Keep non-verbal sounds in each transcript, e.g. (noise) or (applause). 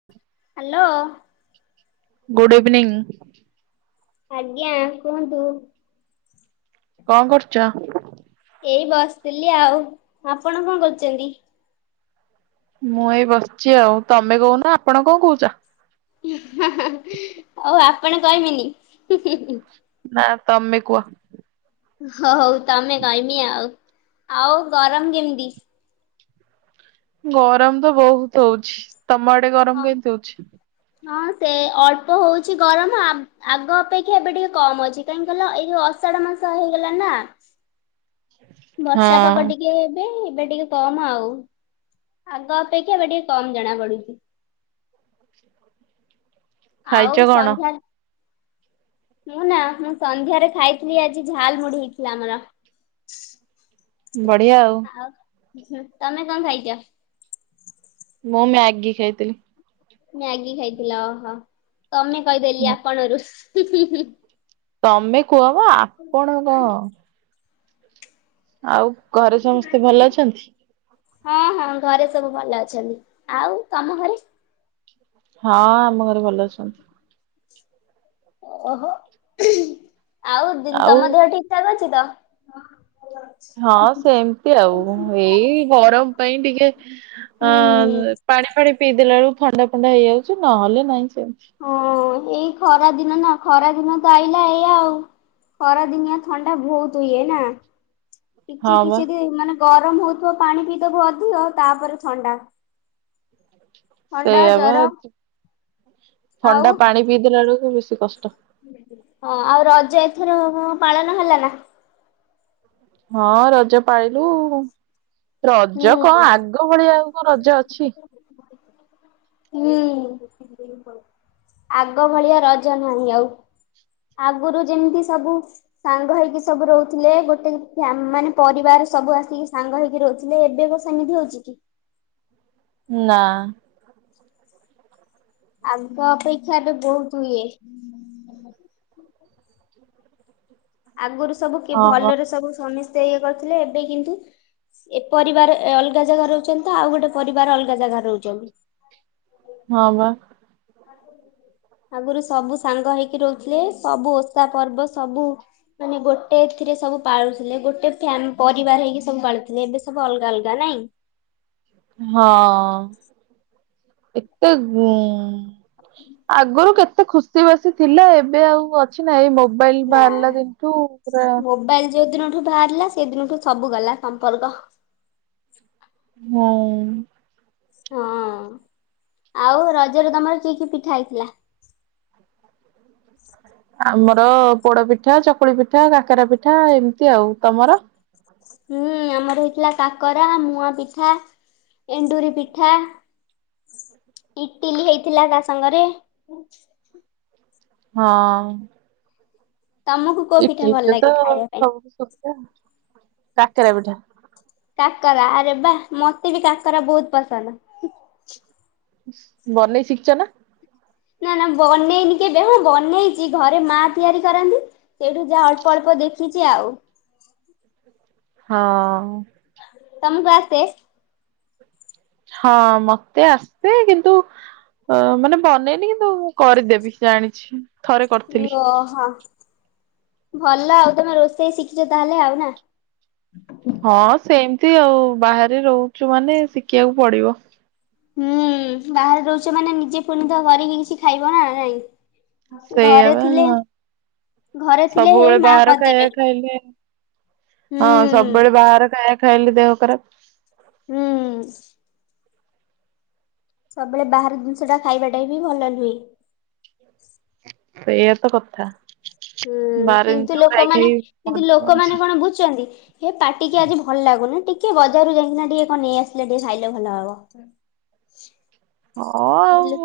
(inaudible) Hello. Good evening. ଆଜ୍ଞା କୁହନ୍ତୁ। କଣ କରୁଛ। ଏଇ ବସିଥିଲି ଆଉ ଆପଣ କଣ କରୁଛନ୍ତି। ମୁଁ ଏଇ ବସିଛି ଆଉ ତମେ କହୁନ ଆପଣ କଣ କହୁଛ। ହୁଁ ହୁଁ ହୁଁ ହଉ ଆପଣ କହିବିନି ହୁଁ ହୁଁ। ନା ତମ କୁହ। ହ ହଉ ତମେ କହମି ଆଉ ଆଉ ଗରମ କେମିତି। ଗରମ ତ ବହୁତ ହଉଛି ତମ ଆଡେ ଗରମ ହଁ କେମିତି ହଉଛି। ହଁ ସେ ଅଳ୍ପ ହଉଛି ଗରମ ଆ ଆଗ ଅପେକ୍ଷା ଏବେ ଟିକେ କମ ଅଛି କାହିଁକି କହିଲ ଏଇ ଯଉ ଅଷାଢ ମାସ ହେଇଗଲା ନା। ବର୍ଷା ପାଗ ହଁ ଟିକେ ଏବେ ଏବେ ଟିକେ କମ ଆଉ ଆଗ ଅପେକ୍ଷା ଏବେ ଟିକେ କମ ଜଣା ପଡୁଛି। (inaudible) ଖାଇଛ ଆଉ କଣ? ସନ୍ଧ୍ୟା ମୁଁ ନା ମୁଁ ସନ୍ଧ୍ୟାରେ ଖାଇଥିଲି ଆଜି ଝାଲ ମୁଢ଼ି ହେଇଥିଲା ଆମର। ବଢିଆ ଆଉ। ଆଉ ତମେ କଣ ଖାଇଛ ମୁଁ ମ୍ୟାଗି ଖାଇଥିଲି। ମ୍ୟାଗି ଖାଇଥିଲ ଓହୋ ତମେ କହିଦେଲି ହୁଁ। ଆପଣରୁ ହୁଁ ହୁଁ ହୁଁ। ତମେ କୁହ ବା ଆପଣ କଣ। ଆଉ ଘରେ ସମସ୍ତେ ଭଲ ଅଛନ୍ତି? ହଁ ହଁ ଘରେ ସବୁ ଭଲ ଅଛନ୍ତି। ଆଉ ତମ ଘରେ ହଁ ଆମ ଘରେ ଭଲ ଅଛନ୍ତି। ଓହୋ ଆଉ ତମ ଦେହ ଠିକ ଚାଲୁଛି ତ ହଁ ସେମତି ଆଉ ଏଇ ଗରମ ପାଇଁ ଟିକେ ଅ ହୁଁ ପାଣି ଫାଣି ପିଇ ଦେଲା ବେଳକୁ ଥଣ୍ଡା ଫଣ୍ଡା ହେଇଯାଉଛି ନହେଲେ ନାହିଁ ସେମିତି। ହଁ ଏଇ ଖରା ଦିନ ନା ଖରା ଦିନ ତ ଆଇଲା ଏଇଆ ଆଉ। ଖରା ଦିନିଆ ଥଣ୍ଡା ବହୁତ ହୁଏ ନା କିଛି ହଁ ବା କିଛି ଦ ମାନେ ଗରମ ହଉଥିବ ପାଣି ପିଇଥବୁ ଅଧିକ ତାପରେ ଥଣ୍ଡା। ଥଣ୍ଡା ସେଇଆ ବା ଜର ଆଉ ଥଣ୍ଡା ପାଣି ପିଇଦେଲା ବେଳକୁ ବେଶୀ କଷ୍ଟ। ହଁ ଆଉ ରଜ ଏଥର ପାଳନ ହେଲା ନା। ହଁ ରଜ ପାଳିଲୁ। ରଜ ହୁଁ। କଣ ଆଗ ଭଳିଆଉ କଣ ରଜ ଅଛି। ହୁଁ। ଆଗ ଭଳିଆ ରଜ ନାହିଁ ଆଉ ଆଗରୁ ଯେମିତି ସବୁ। ସାଙ୍ଗ ହେଇକି ସବୁ ରହୁଥିଲେ ଗୋଟେ ଫ୍ୟା ମାନେ ପରିବାର ସବୁ ଆସିକି ସାଙ୍ଗ ହେଇକି ରହୁଥିଲେ। ଥିଲେ ଏବେ ବିସେମିତି ଅଛି। ନା ଆଗ ଅପେକ୍ଷା ଏବେ ବହୁତ୍ ଇଏ। ଆଗରୁ ସବୁ କି ହଁ ବା ଭଲରେ ସବୁ ସମସ୍ତେ ଇଏ କରୁଥିଲେ ଏବେ କିନ୍ତୁ ଏ ପରିବାର ଏ ଅଲଗା ଜାଗା ରହୁଛନ୍ତି ତ ଆଉ ଗୋଟେ ପରିବାର ଅଲଗା ଜାଗା ରହୁଛନ୍ତି। ହଁ ବା ଆଗୁରୁ ସବୁ ସାଙ୍ଗ ହେଇକି ରହୁଥିଲେ ସବୁ ଓଷା ପର୍ବ ସବୁ ମାନେ ଗୋଟେ ଏଥିରେ ସବୁ ପାଳୁଥିଲେ ଗୋଟେ ଫ୍ୟାନ ପରିବାର ହେଇକି ସବୁ ପାଳୁଥିଲେ ଏବେ ସବୁ ଅଲଗା ଅଲଗା ନାଇଁ। ହଁ ଏତ ଗୁଁ ଆଗରୁ କେତେ ଖୁସି ବାସି ଥିଲା ଏବେ ଆଉ ଅଛ୍ ଅଛି ନା ଏଇ ମୋବାଇଲ ନା। ବାହାରିଲା ଦିନଠୁ ପୁରା ମୋବାଇଲ ଯୋଉ ଦିନଠୁ ବାହାରିଲା ସେଦିନଠୁ ସବୁ ଗଲା ସମ୍ପର୍କ ହୁଁ। ହଁ ଆଉ ରଜରେ ତମର କି କି ପିଠା ହେଇଥିଲା। ଆମର ପୋଡ ପିଠା, ଚକୁଳି ପିଠା, କାକରା ପିଠା, ଏମିତି ଆଉ ତମର ହୁଁ ଆମର ହେଇଥିଲା କାକରା, ମୁଆଁ ପିଠା ଏଣ୍ଡୁରି ପିଠା। ଇଟିଲି ହେଇଥିଲା ତା ସାଙ୍ଗରେ ହଁ। ତମକୁ କୋଉ ପିଠା ଇଟିଲି ଭଲ ତ ଲାଗେ ଖାଇବା ପାଇଁ? ସବୁ ଠୁ ସୁବିଧା କାକେରା ପିଠା। କାକରା ଆରେ ବାଃ ମତେ ବି କାକରା ବହୁତ ପସନ୍ଦ। ବନେଇ ଶିଖୀଛନା। ନା ନା ବନେଇନି କେବେ ହଁ ବନେଇଚି ଘରେ ମା ତିଆରି କରନ୍ତି। ସେଇଠୁ ଯାହା ଅଳ୍ପ ଅଳ୍ପ ଦେଖିଛି ଆଉ ହଁ। ତମୁ କୁ ଆସେ। ହଁ ମତେ ଆସେ। କିନ୍ତୁ ଅଁ ମାନେ ବନେଇନି କିନ୍ତୁ ମୁଁ କରିଦେବି ଜାଣିଛି। ଥରେ କରିଥିଲି। ଓହୋ, ଭଲ ଆଉ ତମେ ରୋଷେଇ ଶିଖିଛ ତାହେଲେ ଆଉ ନା। ହଁ ସେମିତି ଆଉ। ବାହାରେ ରହୁଚୁ ମାନେ ଶିଖିଆକୁ ପଡିବ। ହୁଁ ବାହାରେ ରହୁଛ ମାନେ ନିଜେ ପୁଣି ତ କରିକି କିଛି ଖାଇବ ନା ନାଇଁ। ସେଇଆ ଘରେ ବା ଥିଲେ ହଁ ଘରେ ଥିଲେ ହେଇ ସବୁବେଳେ ମା ବାହାର ଖାଇବା କରିଦେବେ ଖାଇଲେ ହଁ, ହୁଁ। ସବୁବେଳେ ବାହାର ଖାଇବା ଖାଇଲେ ଦେହ ଖରାପ୍। ହୁଁ। ସବୁବେଳେ ବାହାର ଜିନିଷ ଟା ଖାଇବା ଟା ବି ଭଲ ନୁହେଁ। ସେଇଆ ତ କଥା। ହୁଁ, ବାହାର ଜିନିଷ କିନ୍ତୁ ଖାଇ ଲୋକମାନେ ଖାଇ କିନ୍ତୁ ମରିଯାଉଛୁ। ଲୋକମାନେ କଣ ବୁଝୁଚନ୍ତି। ଏ ପାଟିକି ଆଜି ଭଲ ଲାଗୁନି ଟିକେ ବଜାରରୁ ଯାଇଁକିନା ଟିକେ କଣ ନେଇ ଆସିଲେ ଟିକେ ଖାଇଲେ ଭଲ ହବ। ହଁ ଆଉ ବୁଝିଲୁ?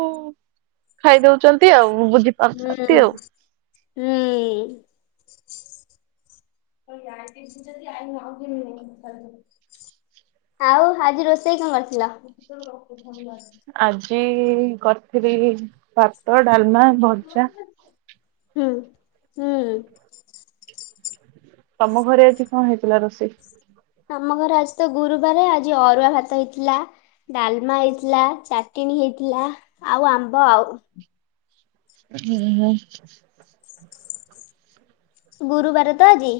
ଖାଇଦେଉଚନ୍ତି ଆଉ। ବୁଝି ପାରୁନାହାନ୍ତି ଆଉ। ହୁଁ, ହୁଁ। (inaudible) ଆଉ ଆଜି ରୋଷେଇ କଣ କରିଥିଲ? ଆଜି କରିଥିଲି ଭାତ, ଡାଲମା, ଭଜା। ହୁଁ, ହୁଁ। ତମ ଘରେ ଆଜି କଣ ହେଇଥିଲା ରୋଷେଇ? ଆମ ଘରେ ଆଜି ତ ଗୁରୁବାରେ ଆଜି ଅରୁଆ ଭାତ ହେଇଥିଲା। ଡାଲମା ହେଇଥିଲା, ଚାଟିଣୀ ହେଇଥିଲା ଆଉ ଆମ୍ବ ଆଉ। ହୁଁ ହଁ ଗୁରୁବାର ତ ଆଜି।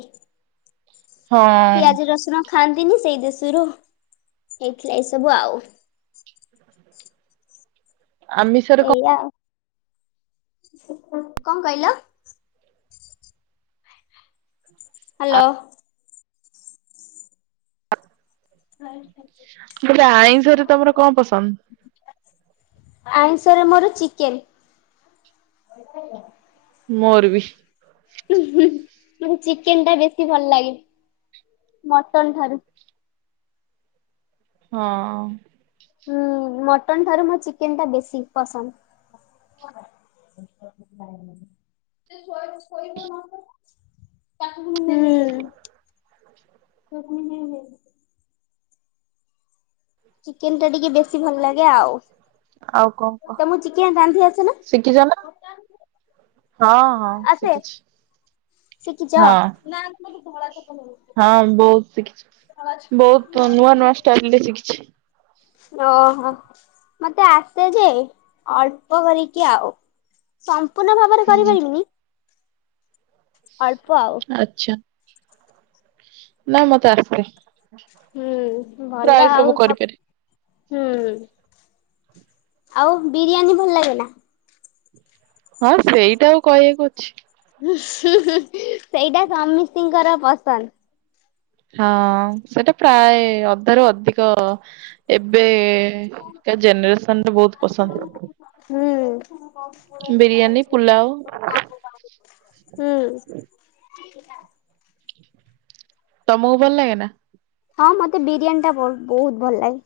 ହଁ ପିଆଜ, ରସୁଣ ଖାଆନ୍ତିନି ସେଇ ଦେଶରୁ ହେଇଥିଲା ଏଇ ସବୁ ଆଉ। ଆମିଷରେ କଣ? ଏଇଆ ଆଉ। କଣ କହିଲ? ହ୍ୟାଲୋ। କହିଲି ଆଇଁଷରେ ତମର କଣ ପସନ୍ଦ? ଆଇଁଷରେ ମୋର ଚିକେନ। ମୋର ବି। ମୋତେ ଚିକେନ ଟା ବେଶୀ ଭଲ ଲାଗେ ମଟନ ଠାରୁ। ହଁ। ହୁଁ, ମଟନ ଠାରୁ ମୋର ଚିକେନ୍ ଟା ବେଶୀ ପସନ୍ଦ। (inaudible) (inaudible) ଚିକେନ୍ ଟା ଟିକେ ବେଶୀ ଭଲ ଲାଗେ ଆଉ। ଆଉ କଣ କହ ତମକୁ ଚିକେନ ରାନ୍ଧି ଆସେନା। ଶିଖିଛ ନା? ହଁ ହଁ, ଶିଖିଚି। ଶିଖିଛ ହଁ ହଁ ବୋହୁତ ଶିଖିଛି। ବହୁତ ନୂଆ ନୂଆ ଷ୍ଟାଇଲରେ ଶିଖି। ଅହ, ମତେ ଆସେ ଯେ ଅଳ୍ପ କରିକି ଆଉ। ସମ୍ପୂର୍ଣ୍ଣ ଭାବରେ ହୁଁ। କରିପାରିବିନି। ଅଳ୍ପ ଆଉ। ଆଚ୍ଛା ନା ମତେ ଆର ପାଳି। ହୁଁ ଭଲ ଆଉ ସ କରିପାରେ। ହୁଁ। ଆଉ ବିରିୟାନୀ ଭଲ ଲାଗେ ନା? ହଁ ସେଇଟା ଆଉ କହିବାକୁ ଅଛି। ସେଇଟା ସମସ୍ତିଙ୍କର ପସନ୍ଦ। ହଁ ସେଟା ପ୍ରାୟ ଅଧାରୁ ଅଧିକ ଏବେ ଜେନେରେସନ ଟା ବହୁତ ପସନ୍ଦ। ହୁଁ। ୁରା ବିରିୟାନୀ, ପୁଲାଉ ହୁଁ। ତମକୁ ଭଲ ଲାଗେ ନା? ହଁ ମତେ ବିରିୟାନୀ ଟା ବହୁତ ଭଲ ଲାଗେ।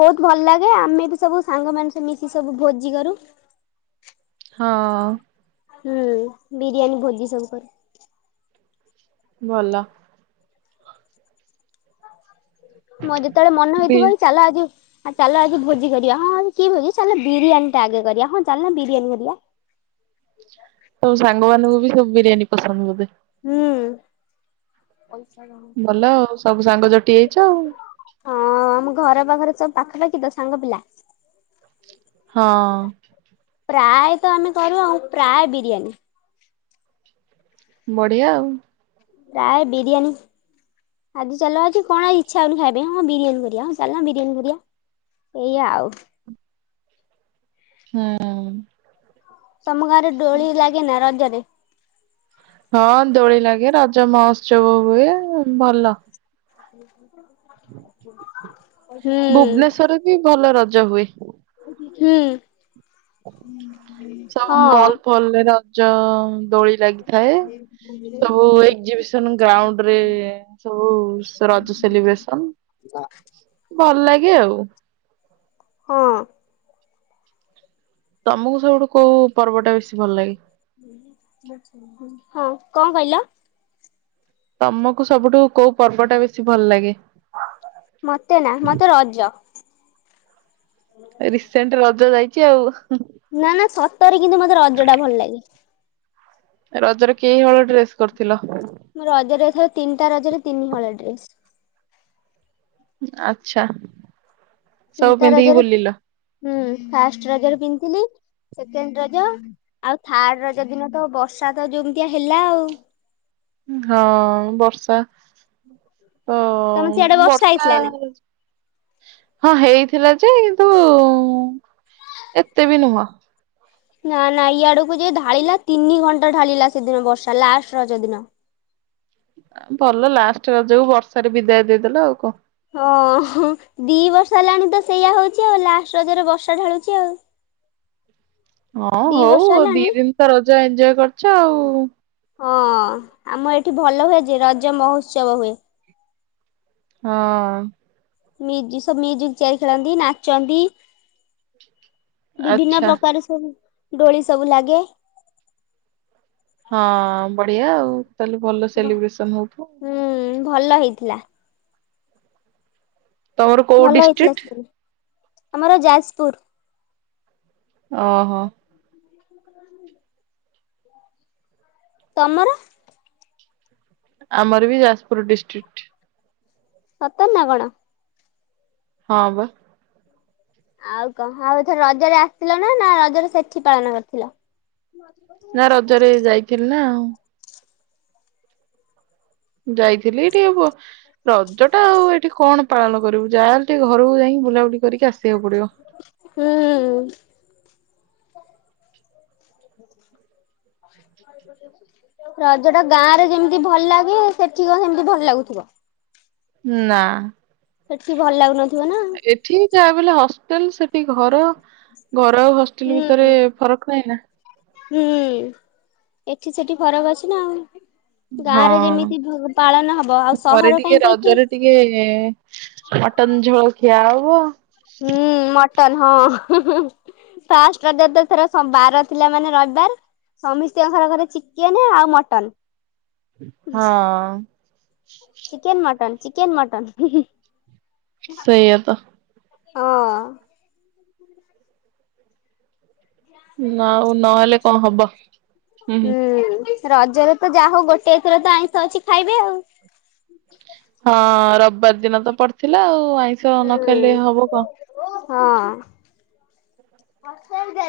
ବହୁତ ଭଲ ଲାଗେ ଆମେ ବି ସବୁ ସାଙ୍ଗମାନେ ସେ ମିଶି ସବୁ ଭୋଜି କରୁ। ହଁ। ହୁଁ ବିରିୟାନୀ ଭୋଜି ସବୁ କରୁ। ଭଲ। ମୋ ଯେତେବେଳେ ମନ ବି ହେଇଥିବ କି ଚାଲ ଆ ଯିବ। ଚାଲ ଆଜି ଭୋଜି କରିବା ହଁ କି ଭୋଜି ଚାଲ ବିରିୟାନୀ ଟା ଆଗେ କରିବା ହଁ ଚାଲୁନ ବିରିୟାନୀ କରିବା। ସବୁ ସାଙ୍ଗମାନଙ୍କୁ ବି ସବୁ ବିରିୟାନୀ ପସନ୍ଦ ବୋଧେ। ହୁଁ। ଭଲ ଆଉ ସବୁ ସାଙ୍ଗ ଜଟି ଯାଇଛ ଆଉ। ହଁ ଆମ ଘର ପାଖରେ ସବୁ ପାଖାପାଖି ତ ସାଙ୍ଗ ପିଲା। ହଁ। ପ୍ରାୟ ତ ଆମେ କରୁ ଆଉ ପ୍ରାୟ ବିରିୟାନୀ। ବଢିଆ ଆଉ। ପ୍ରାୟ ବିରିୟାନୀ ଆଜି ଚାଲ ଆଜି କଣ ଇଛା ହଉନି ଖାଇବାପାଇଁ ହଁ ବିରିୟାନୀ କରିବା ହଁ ଚାଲୁନ ବିରିୟାନୀ କରିବା। ଏୟା ଆଉ। ହଁ। ତମ ଗାଁ ରେ ଦୋଳି ଲାଗେ ନା ରଜରେ? ହଁ ଦୋଳି ଲାଗେ ରଜ ମହୋତ୍ସବ ହୁଏ ଭଲ। ହୁଁ ଭୁବନେଶ୍ଵରରେ ବି ଭଲ ରଜ ହୁଏ। ହୁଁ। ସ ହଁ। ମଲ୍ ଫଲ୍ ରେ ରଜ ଦୋଳି ଲାଗିଥାଏ। ସବୁ ଏକ୍ଜିବିସନ ଗ୍ରାଉଣ୍ଡ ରେ ସବୁ ରଜ ସେଲିବ୍ରେସନ। ଦା ଭଲ ଲାଗେ ଆଉ। ହଁ। ତମକୁ ସବୁଠୁ କୋଉ ପର୍ବ ଟା ବେଶୀ ଭଲ ଲାଗେ? ହଁ କଣ କହିଲ? ତମକୁ ସବୁଠୁ କୋଉ ପର୍ବ ଟା ବେଶୀ ଭଲ ଲାଗେ? ମତେ ନା ମତେ ରଜ। ରିସେଣ୍ଟ୍ ରଜ ଯାଇଚି ଆଉ। ନା ନା ସତରେ କିନ୍ତୁ ମତେ ରଜ ଟା ଭଲ ଲାଗେ। ରଜରେ କେଇ ହଳ ଡ୍ରେସ୍ କରିଥିଲ? ମୁ ରଜ ରଜ ତିନିଟା ରଜରେ ତିନି ହଳ ଡ୍ରେସ୍। ଆଚ୍ଛା। ସବୁ ତିନିଟା ପିନ୍ଧିକି ରଜରେ ବୁଲିଲ ହୁଁ ଫାଷ୍ଟ୍ ରଜରେ ପିଁଥିଲି ସେକେଣ୍ଡ୍ ରଜ ଆଉ ଥାର୍ଡ ରଜ ଦିନ ତ ବର୍ଷା ତ ଯୋମିତିଆ ହେଲା ଆଉ। ହଁ ବର୍ଷା ତମ ହଁ ସିଆଡେ ବର୍ଷା ହେଇଥିଲା ନା? ହଁ ହେଇଥିଲା ଯେ କିନ୍ତୁ ଏତେ ବି ନୁହଁ। ନା ନା ଇଆଡକୁ ଯେ ଢାଳିଲା ତିନି ଘଣ୍ଟା ଢାଳିଲା ସେଦିନ ବର୍ଷା ଲାଷ୍ଟ୍ ରଜ ଦିନ। ଭଲ ଲାଷ୍ଟ୍ ରଜକୁ ବର୍ଷାରେ ବିଦାୟ ଦେଇଦେଲ ଆଉ କ। ହଁ ହଁ ଦି ବର୍ଷ ହେଲାଣି ତ ସେଇଆ ହଉଛି ଆଉ ଲାଷ୍ଟ୍ ରଜରେ ବର୍ଷା ଢାଳୁଛି ଆଉ। ହଁ ଦି ହଉ ବର୍ଷ ଦି ହେଲାଣି ଦିନି ତ ରଜ ଏଞ୍ଜୟ କରିଛ ଉ। ହଁ ଆମ ଏଠି ଭଲ ହୁଏ ଯେ ରଜ ମହୋତ୍ସବ ହୁଏ। ହଁ। ମିଜିସ ମିଜିକ୍ ଚିଆର ଖେଳନ୍ତି ନାଚନ୍ତି ବିଭିନ୍ନ ଆଚ୍ଛା ପ୍ରକାର ଦୋଳି ସବୁ ଲାଗେ ହଁ ବଢିଆ ଆଉ ତାହେଲେ ଭଲ ଭ ସେଲିବ୍ରେସନ୍ ହଉୁଥିବ? ହୁଁ ଭଲ ହେଇଥିଲା। ତମର କୋଉ ଭଲ ହେଇଥିଲା ଡିଷ୍ଟ୍ରିକ୍ଟ ସବୁ ଆମର ଯାଜ୍ ପୁର। ଅ ହ। ତମର? ଆମର ବି ଯାଜ୍ ପୁର ଡିଷ୍ଟ୍ରିଟ୍। ସତ ନା କଣ? ହଁ ବା। ଆଉ କଁ ହାଉ ଏଥର ରଜରେ ଆସିିଥିଲ ନା ନା ରଜରେ ସେଠି ପାଳନ କରିଥିଲ? ନା ରଜରେ ଯାଇଥି ନା ଆଉ। ଯାଇଥିଲି ଟିକେ ବ ରଜ ଟା ଆଉ ଏଠି କଣ ପାଳନ କରିବୁ ଯାହେଲେ ଟିକେ ଘରୁକୁ ଯାଇକି ବୁଲାବୁଲି କରିକି ଆସିଆକୁ ପଡିବ। ହୁଁ। (inaudible) ରଜ ଟା ଗାଁ ରେ ଯେମିତି ଭଲ୍ ଲାଗେ ସେଠି କଣ ସେମତି ଭଲ ଲାଗୁଥିବ? ନା। ସେଠି ଭଲ୍ ଲାଗୁନଥିବ ନା ଠିକ୍ ଆ ବୋଲି ହଷ୍ଟେଲ୍ ସେଟି ଘର ଘର ଆଉ ହଷ୍ଟେଲ୍ ଭିତରେ ହୁଁ ଫରକ୍ ନାଇଁ ନା ହୁଁ ଏଠି ସେଠି ଫରକ୍ ଅଛି ନା ଆଉ। ଗାଁରେ ଯେମିତି ହଁ ଭଲ ପାଳନ ହବ ଆଉ ଘରେ ସହର ଟିକେ କାଇଁ କହିକି ରଜରେ ଟିକେ ମଟନ୍ ଝୋଳ ଖିଆ ହବ ହୁଁ ମଟନ୍ ହଁ। ଫାଷ୍ଟ୍ ରଜ ଏଥର ସ ବାର ଥିଲା ମାନେ ରବିବାର୍। ସମସ୍ତିଙ୍କ ଘରେ ଘରେ ଚିକେନ୍ ଆଉ ମଟନ୍। ହଁ। ଚିକେନ୍ ମଟନ୍ ଚିକେନ୍ ମଟନ୍ ହୁଁ ହୁଁ। ସେଇଆ ତ। ହଁ। (inaudible) ଆଉ ନହେଲେ କଣ ହବ ହୁଁ। ରଜରେ ତ ଯାହା ହଉ ଗୋଟେ ଏଥର ତ ଆଇଁଷ ଅଛି ଖାଇବେ ଆଉ। ହଁ ରବାର ଦିନ ତ ପଡିଥିଲା ଆଉ ଆଇଁଷ ନ ଖାଇଲେ ହୁଁ। ହବ କଣ। ହଁ। (inaudible)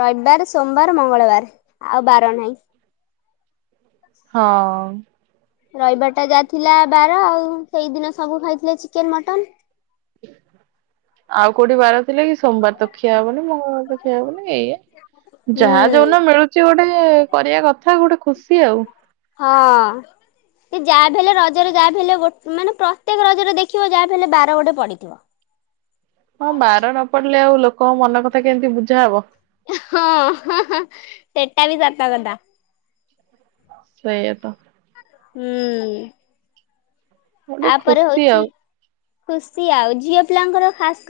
ରବିବାର, ସୋମବାର, ମଙ୍ଗଳବାର ଆଉ ବାର ନାହିଁ। ହଁ। ରଇବାରଟା ଯାହାଥିଲା ବାର ଆଉ ସେଇଦିନ ସବୁ ଖାଇଥିଲେ ଚିକେନ ମଟନ। ଆଉ କୋଉଠି ବାର ଥିଲା କି ସୋମବାର ତ ଖିଆ ହବନି ମଙ୍ଗଳବାର ତ ଖିଆ ହବନି ଏଇଆ ହୁଁ ଯାହା ଯୋଉଦିନ ମିଳୁଛି ଗୋଟେ କରିବା କଥା ଗୋଟେ ଖୁସି ଆଉ। ହଁ। ସେ ଯାହା ବି ହେଲେ ରଜରେ ଯାହା ବି ହେଲେ ଗୋ ମାନେ ପ୍ରତ୍ୟେକ ରଜରେ ଦେଖିବ ଯାହା ବି ହେଲେ ବାର ଗୋଟେ ପଡିଥିବ। ହଁ ବାର ନ ପଡିଲେ ଆଉ ଲୋକଙ୍କ ମନ କଥା କେମିତି ବୁଝାହବ। ହଁ ସେଟା ବି ସତ କଥା। ସେଇଆ ତ। ହୁଁ। ଗୋଟେ ତାପରେ ଖୁସି ହଉଛି ଆଉ। ଖୁସିି ଆଉ ଝିଅ ପିଲାଙ୍କର ଖାସ୍ କ